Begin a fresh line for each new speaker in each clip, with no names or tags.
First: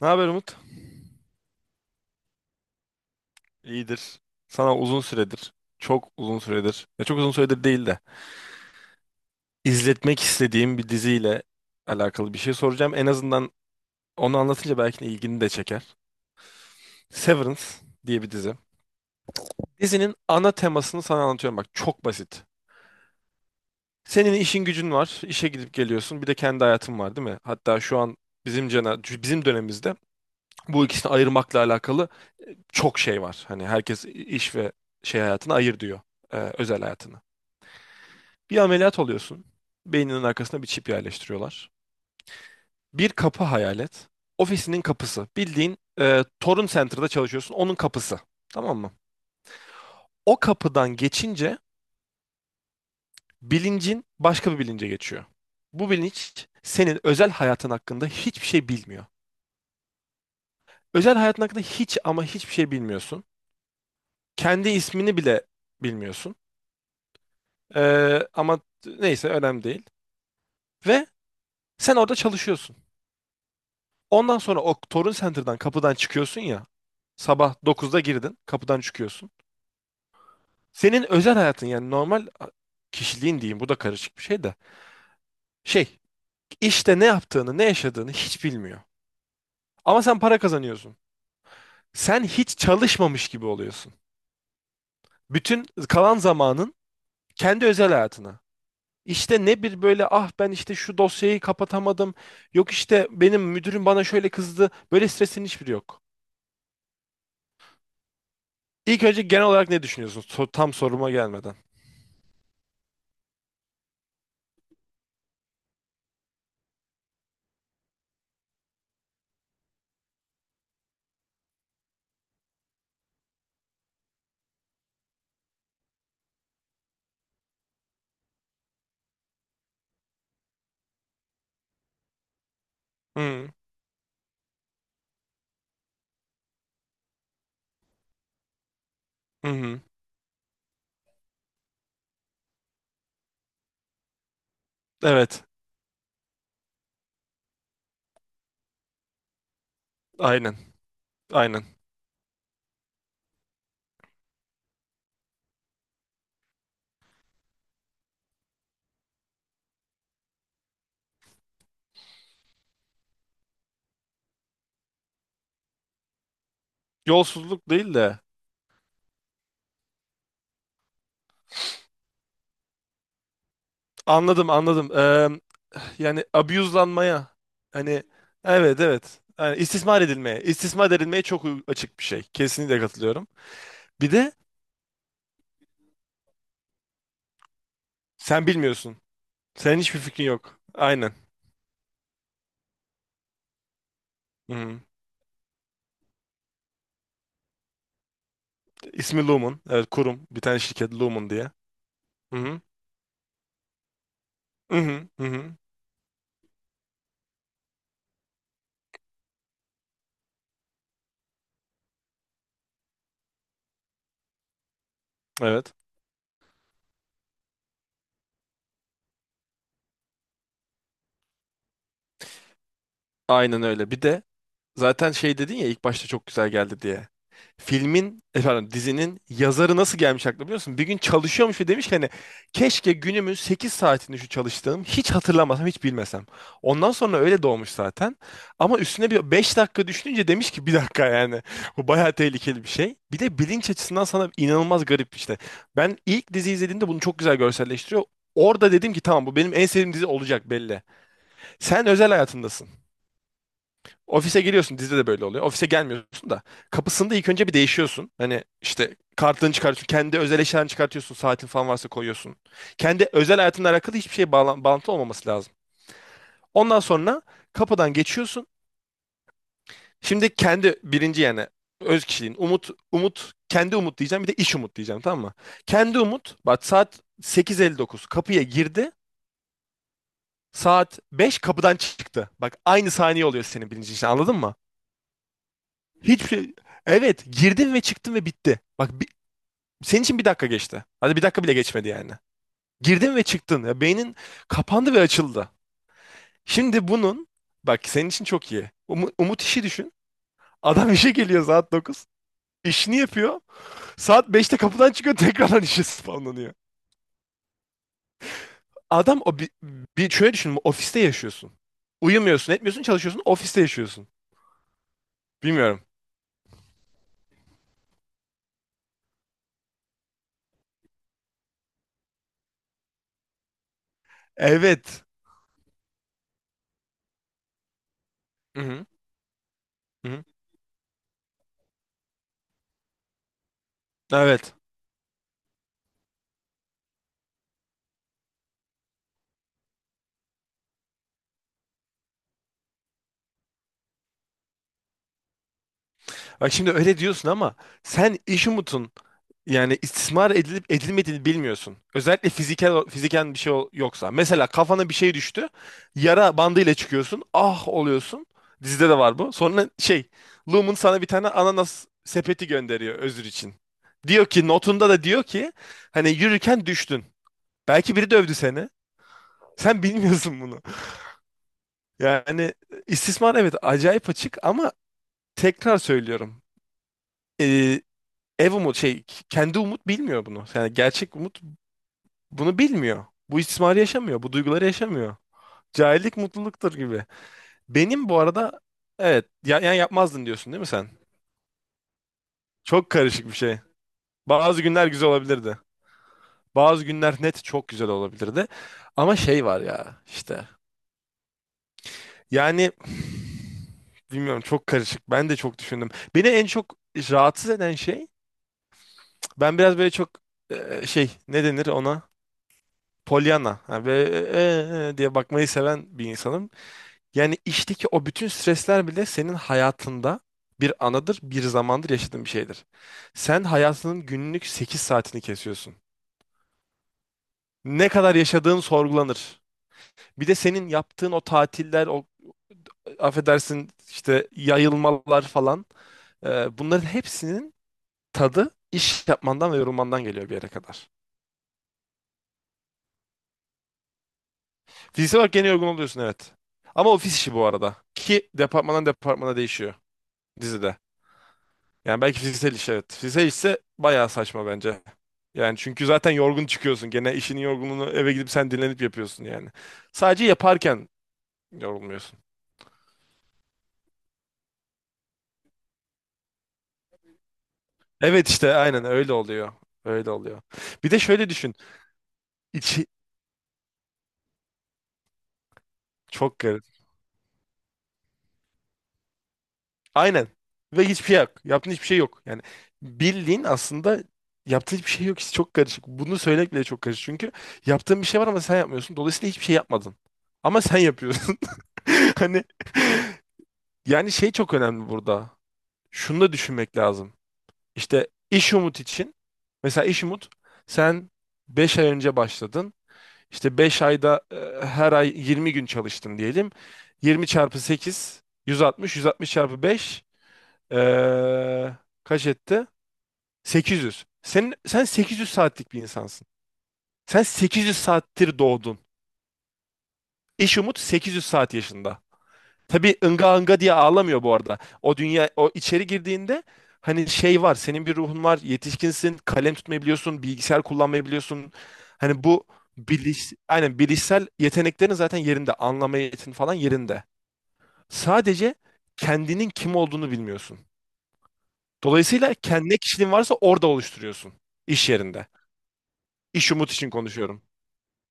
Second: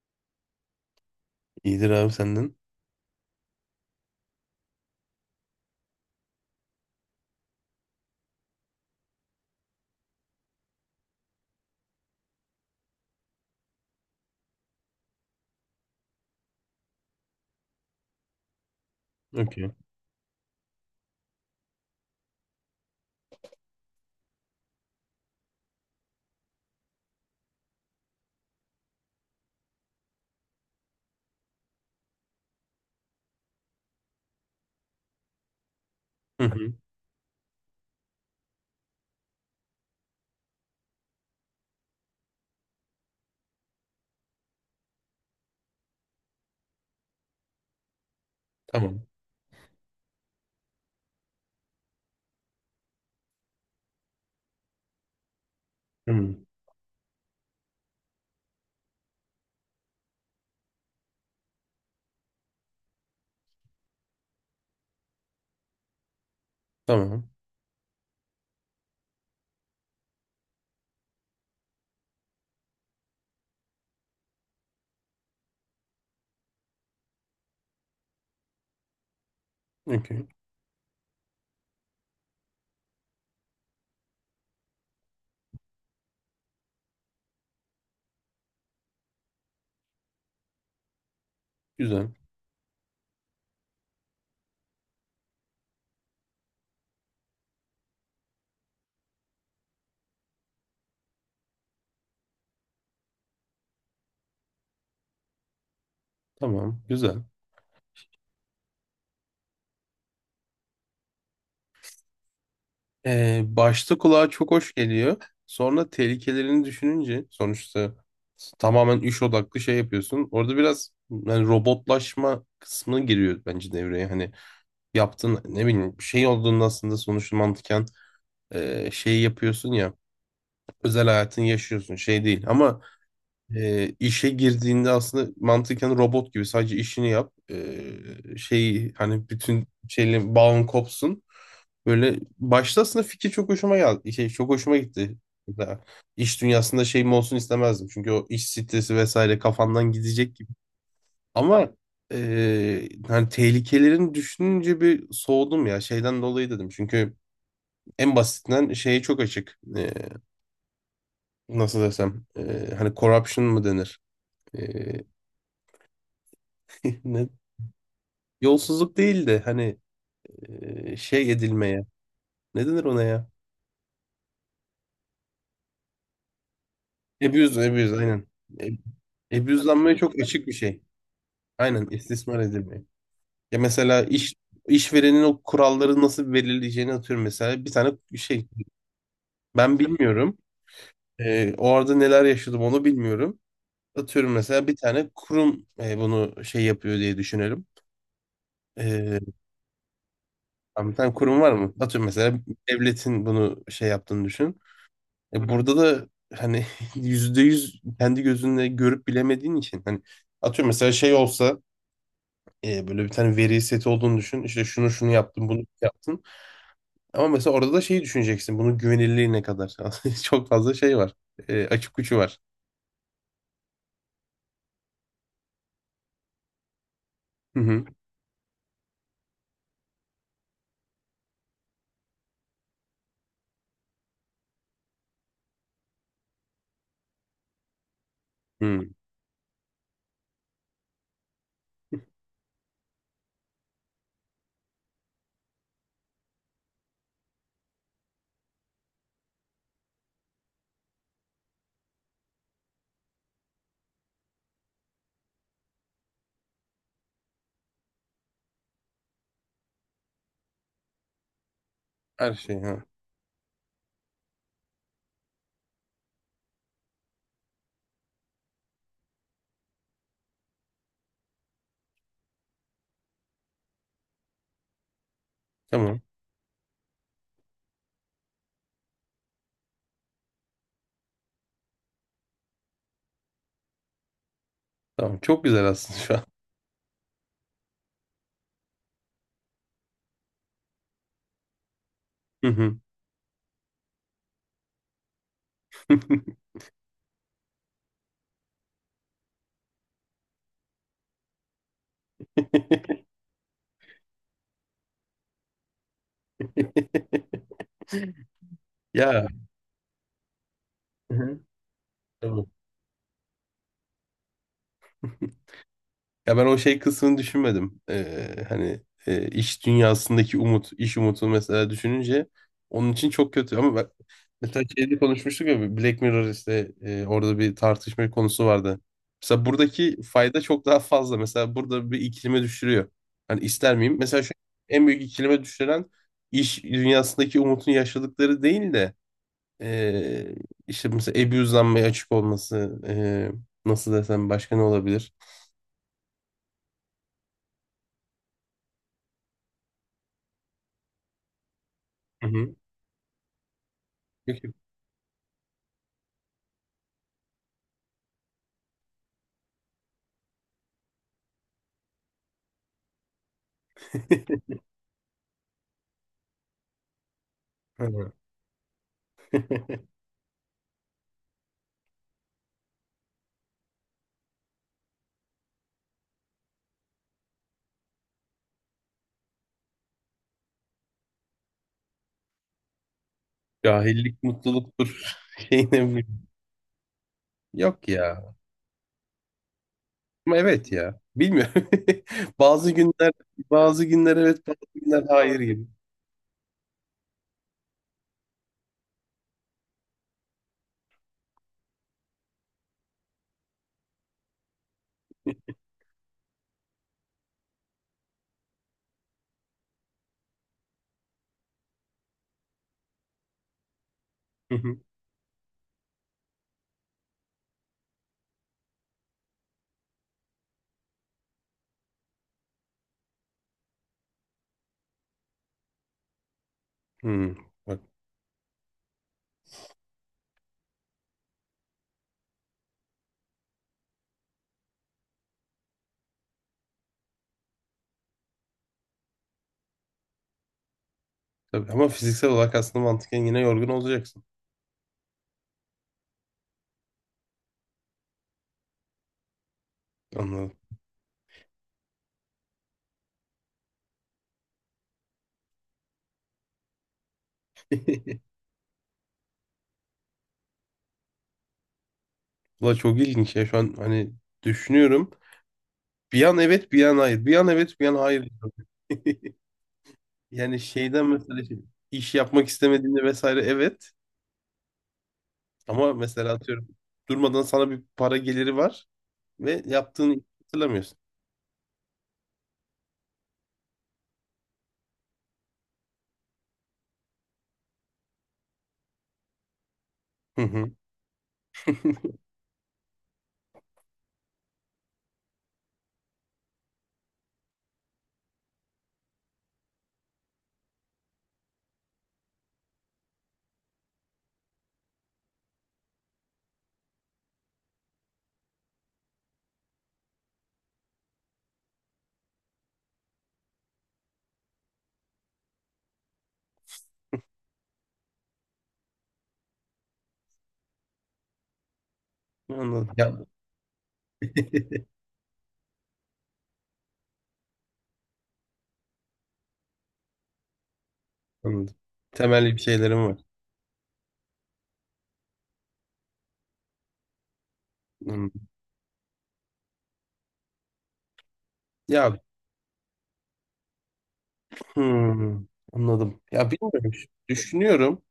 Ne haber Umut?
İyidir abi senden.
İyidir. Sana uzun süredir, çok uzun süredir, ya çok uzun süredir değil de izletmek istediğim bir diziyle alakalı bir şey soracağım. En azından onu anlatınca belki de ilgini de çeker. Severance diye bir dizi.
Okey.
Dizinin ana temasını sana anlatıyorum, bak çok basit. Senin işin gücün var, işe gidip geliyorsun. Bir de kendi hayatın var, değil mi? Hatta şu an bizim dönemimizde bu ikisini ayırmakla alakalı çok şey var. Hani herkes iş ve şey hayatını ayır diyor,
Hı hı.
özel hayatını. Bir ameliyat oluyorsun. Beyninin arkasına bir çip yerleştiriyorlar. Bir kapı hayal et. Ofisinin kapısı. Bildiğin, Torun Center'da çalışıyorsun. Onun kapısı. Tamam mı?
Tamam.
O kapıdan geçince bilincin başka bir bilince geçiyor. Bu
Hı.
bilinç senin özel hayatın hakkında hiçbir şey bilmiyor. Özel hayatın hakkında hiç ama hiçbir şey bilmiyorsun. Kendi ismini bile bilmiyorsun.
Tamam.
E, ama neyse önemli değil. Ve sen orada çalışıyorsun. Ondan sonra o Torun Center'dan kapıdan çıkıyorsun ya. Sabah dokuzda girdin, kapıdan çıkıyorsun.
Okey.
Senin özel hayatın, yani normal kişiliğin diyeyim, bu da karışık bir şey de. Şey, işte ne yaptığını, ne yaşadığını hiç bilmiyor. Ama sen para kazanıyorsun.
Güzel.
Sen hiç çalışmamış gibi oluyorsun. Bütün kalan zamanın kendi özel hayatına. İşte ne bir böyle ah ben işte şu dosyayı kapatamadım. Yok işte benim müdürüm bana şöyle kızdı. Böyle stresin hiçbiri yok.
Tamam. Güzel.
İlk önce genel olarak ne düşünüyorsun? Tam soruma gelmeden.
Başta kulağa çok hoş geliyor. Sonra tehlikelerini düşününce sonuçta tamamen iş odaklı şey yapıyorsun. Orada biraz yani robotlaşma kısmı giriyor bence devreye. Hani yaptığın ne bileyim bir şey olduğunda aslında sonuçta mantıken şey yapıyorsun ya, özel hayatını yaşıyorsun şey değil ama
Hı
İşe girdiğinde aslında mantıken robot gibi sadece işini yap. Şey hani
hı.
bütün
Hı.
şeyle bağın kopsun. Böyle başta aslında fikir çok hoşuma geldi. Şey, çok hoşuma gitti.
Evet.
Mesela iş dünyasında şeyim olsun istemezdim. Çünkü o iş stresi vesaire kafandan gidecek gibi.
Aynen. Aynen.
Ama hani tehlikelerini düşününce bir soğudum ya şeyden dolayı dedim. Çünkü en basitinden şeye çok açık. Nasıl desem hani corruption mı denir? E, ne?
Yolsuzluk değil de.
Yolsuzluk değil de hani şey edilmeye. Ne denir ona ya?
Anladım, anladım. Yani abuse'lanmaya,
Abuse, abuse
hani,
aynen.
evet, evet,
E,
yani
Abuse'lanmaya
istismar
çok
edilmeye,
açık bir şey.
istismar edilmeye çok
Aynen
açık bir şey.
istismar
Kesinlikle
edilmeye.
katılıyorum.
Ya mesela
Bir de
işverenin o kuralları nasıl belirleyeceğini atıyorum mesela. Bir tane
sen
şey,
bilmiyorsun.
ben
Senin hiçbir fikrin
bilmiyorum.
yok. Aynen.
O arada neler yaşadım onu bilmiyorum. Atıyorum
Hı
mesela bir
hı.
tane kurum bunu şey yapıyor diye düşünelim. E,
İsmi Lumen. Evet, kurum. Bir tane
tamam,
şirket,
bir tane
Lumen
kurum
diye.
var mı? Atıyorum
Hı
mesela
hı.
devletin bunu şey yaptığını düşün.
Hı hı. Hı
E
hı.
burada da hani %100 kendi gözünle görüp bilemediğin için hani atıyorum mesela şey olsa böyle bir tane veri seti olduğunu düşün. İşte şunu şunu yaptım, bunu
Evet.
yaptım. Ama mesela orada da şeyi düşüneceksin. Bunun güvenilirliği ne kadar? Çok fazla şey var. Açık uçu var.
Aynen öyle. Bir de zaten şey dedin ya, ilk başta çok güzel geldi diye.
Hı hı.
Filmin, efendim dizinin yazarı nasıl gelmiş aklına biliyor musun? Bir gün çalışıyormuş ve demiş ki hani keşke günümün 8 saatini şu çalıştığım hiç hatırlamasam, hiç bilmesem. Ondan sonra öyle doğmuş zaten. Ama
Hı.
üstüne bir 5 dakika düşününce demiş ki bir dakika, yani bu bayağı tehlikeli bir şey. Bir de bilinç açısından sana inanılmaz garip işte. Ben ilk dizi izlediğimde bunu çok güzel görselleştiriyor. Orada dedim ki, tamam, bu benim en sevdiğim dizi olacak belli. Sen özel hayatındasın. Ofise geliyorsun, dizide de böyle oluyor. Ofise gelmiyorsun da kapısında ilk önce bir değişiyorsun. Hani işte kartını çıkartıyorsun. Kendi özel eşyalarını çıkartıyorsun. Saatin falan varsa
Her
koyuyorsun.
şey ha.
Kendi özel hayatınla alakalı hiçbir şey bağlantı olmaması lazım. Ondan sonra kapıdan geçiyorsun. Şimdi kendi birinci, yani öz kişiliğin. Umut, Umut, kendi Umut diyeceğim, bir de iş Umut diyeceğim, tamam mı? Kendi
Tamam.
Umut, bak saat sekiz elli dokuz kapıya girdi. Saat 5 kapıdan çıktı. Bak aynı saniye oluyor senin birinci işin, anladın mı?
Tamam. Çok güzel aslında şu an.
Hiçbir şey... Evet, girdin ve çıktın ve bitti. Bak senin için bir dakika geçti. Hadi bir dakika bile geçmedi, yani.
Hı hı.
Girdin ve çıktın. Ya, beynin kapandı ve açıldı. Şimdi bunun, bak senin için çok iyi. Umut işi düşün. Adam işe geliyor saat 9. İşini yapıyor. Saat beşte kapıdan çıkıyor tekrardan işe spamlanıyor. Adam
Ya.
o bir şöyle düşün. Ofiste
Hı hı.
yaşıyorsun.
Tamam.
Uyumuyorsun, etmiyorsun, çalışıyorsun. Ofiste yaşıyorsun. Bilmiyorum.
Ya ben o şey kısmını düşünmedim. Hani iş dünyasındaki umut, iş umutu mesela düşününce onun için çok kötü. Ama ben, mesela şeyde
Evet.
konuşmuştuk ya, Black Mirror işte orada bir tartışma konusu
Hı
vardı.
hı.
Mesela buradaki
Hı hı.
fayda çok daha fazla. Mesela burada bir ikilime düşürüyor. Hani ister miyim? Mesela şu
Evet.
en büyük ikilime düşüren iş dünyasındaki umutun yaşadıkları değil de e, işte mesela abuse'lanmaya açık olması, nasıl desem başka ne olabilir?
Bak şimdi öyle diyorsun ama sen iş umutun, yani istismar edilip edilmediğini bilmiyorsun.
Hı
Özellikle
hı. Yok,
fiziken bir şey yoksa.
yok.
Mesela kafana bir şey düştü. Yara bandıyla çıkıyorsun. Ah oluyorsun. Dizide de var bu. Sonra şey, Lumen sana bir tane ananas sepeti gönderiyor özür için. Diyor ki, notunda da diyor ki hani yürürken düştün. Belki biri
Evet.
dövdü seni. Sen bilmiyorsun bunu. Yani istismar, evet, acayip açık, ama tekrar söylüyorum. Ee, ev umut şey, kendi umut bilmiyor bunu. Yani gerçek umut bunu bilmiyor. Bu istismarı
Cahillik
yaşamıyor. Bu duyguları yaşamıyor.
mutluluktur. Şeyine ne.
Cahillik mutluluktur gibi.
Yok
Benim bu
ya.
arada evet ya, yani yapmazdın
Ama
diyorsun değil mi
evet
sen?
ya. Bilmiyorum. Bazı
Çok
günler,
karışık bir şey.
bazı günler evet,
Bazı
bazı
günler
günler
güzel
hayır
olabilirdi.
gibi.
Bazı günler net çok güzel olabilirdi. Ama şey var ya işte. Yani bilmiyorum, çok karışık. Ben de çok düşündüm. Beni en çok rahatsız eden şey, ben biraz böyle çok, şey, ne denir ona? Pollyanna. Yani böyle,
Hı hı.
e diye bakmayı seven bir insanım. Yani işteki o bütün stresler bile senin hayatında bir anıdır, bir zamandır, yaşadığın bir şeydir. Sen hayatının günlük 8 saatini kesiyorsun.
Hmm. Bak,
Ne kadar yaşadığın sorgulanır. Bir de senin yaptığın o tatiller, o affedersin işte yayılmalar falan, bunların hepsinin tadı iş yapmandan ve yorulmandan geliyor bir yere kadar.
tabii. Ama fiziksel olarak aslında mantıken yine yorgun olacaksın.
Fiziksel olarak gene yorgun oluyorsun, evet. Ama ofis işi bu arada. Ki departmandan departmana değişiyor
Anladım.
dizide. Yani belki fiziksel iş, evet. Fiziksel işse bayağı saçma bence. Yani çünkü zaten yorgun çıkıyorsun. Gene işinin yorgunluğunu eve gidip sen dinlenip yapıyorsun, yani. Sadece yaparken yorulmuyorsun.
Valla çok ilginç ya şu an hani düşünüyorum. Bir an evet, bir an hayır. Bir an evet, bir an
Evet
hayır, diyorum.
işte aynen öyle oluyor. Öyle oluyor.
Yani
Bir de
şeyden
şöyle
mesela
düşün.
şey, iş yapmak
İçi
istemediğinde vesaire evet. Ama mesela
çok garip.
atıyorum durmadan sana bir para geliri var ve yaptığını hiç
Aynen. Ve
hatırlamıyorsun.
hiçbir şey yok. Yaptığın hiçbir şey yok. Yani bildiğin aslında yaptığın hiçbir şey yok. İşte çok karışık. Bunu söylemek bile çok karışık. Çünkü yaptığın bir şey var ama sen yapmıyorsun. Dolayısıyla hiçbir şey yapmadın.
Hı
Ama
hı.
sen yapıyorsun. Hani, yani şey çok önemli burada. Şunu da düşünmek lazım. İşte iş umut için, mesela iş umut, sen 5 ay önce başladın. İşte 5 ayda, her ay 20 gün çalıştın diyelim. 20 çarpı sekiz, yüz altmış. Yüz altmış çarpı 5, e, kaç etti? 800. Senin, sen 800 saatlik bir insansın. Sen 800 saattir doğdun. İş umut 800 saat yaşında.
Anladım.
Tabii
Ya.
ınga ınga diye ağlamıyor bu arada. O dünya o içeri girdiğinde hani şey var. Senin bir ruhun var. Yetişkinsin. Kalem tutmayı biliyorsun. Bilgisayar kullanmayı biliyorsun.
Anladım.
Hani bu
Temelli bir şeylerim var.
aynen, bilişsel yeteneklerin zaten yerinde. Anlama yetin falan yerinde.
Hmm.
Sadece kendinin kim olduğunu bilmiyorsun.
Ya
Dolayısıyla kendi ne kişiliğin varsa orada oluşturuyorsun. İş yerinde.
hmm, anladım. Ya
İş umut için
bilmiyorum.
konuşuyorum.
Düşünüyorum.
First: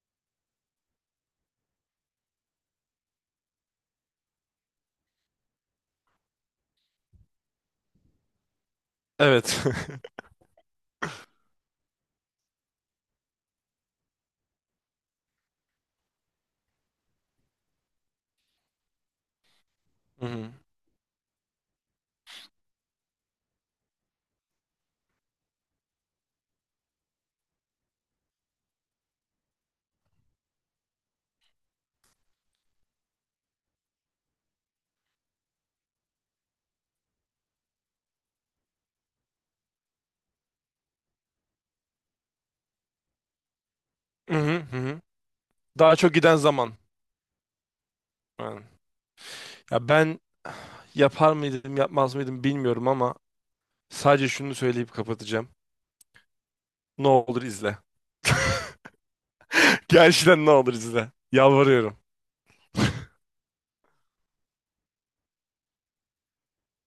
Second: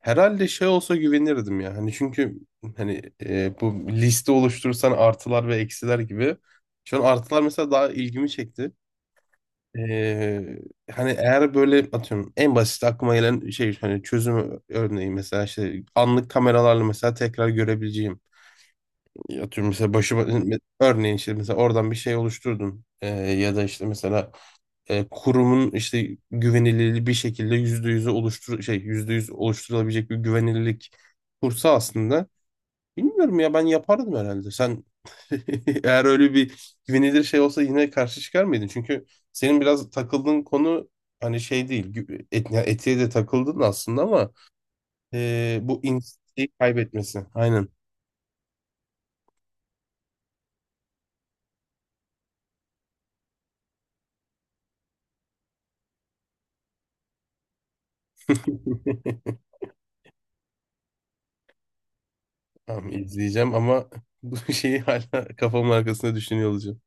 Herhalde şey olsa güvenirdim ya. Hani çünkü hani bu liste oluşturursan artılar ve eksiler gibi. Şu an artılar mesela daha ilgimi çekti.
Evet.
E, Hani eğer böyle atıyorum en basit aklıma gelen şey, hani çözüm örneği mesela işte anlık kameralarla mesela tekrar görebileceğim. Ya atıyorum mesela başıma
Hı hı.
örneğin işte mesela oradan bir şey oluşturdum. Ya da işte mesela kurumun işte güvenilirliği bir şekilde %100'e oluştur şey %100 oluşturulabilecek bir güvenilirlik kursa aslında, bilmiyorum ya, ben yapardım herhalde. Sen eğer öyle bir güvenilir şey olsa yine karşı çıkar mıydın, çünkü senin biraz takıldığın konu hani şey değil, ya etiğe de takıldın aslında, ama
Hı hı, hı hı.
bu
Daha çok giden
insiyi
zaman.
kaybetmesi aynen.
Ya ben yapar mıydım, yapmaz mıydım bilmiyorum ama sadece şunu söyleyip kapatacağım. Ne olur izle. Gerçekten ne olur izle. Yalvarıyorum.
Tamam, izleyeceğim ama bu şeyi hala kafamın arkasında düşünüyor olacağım.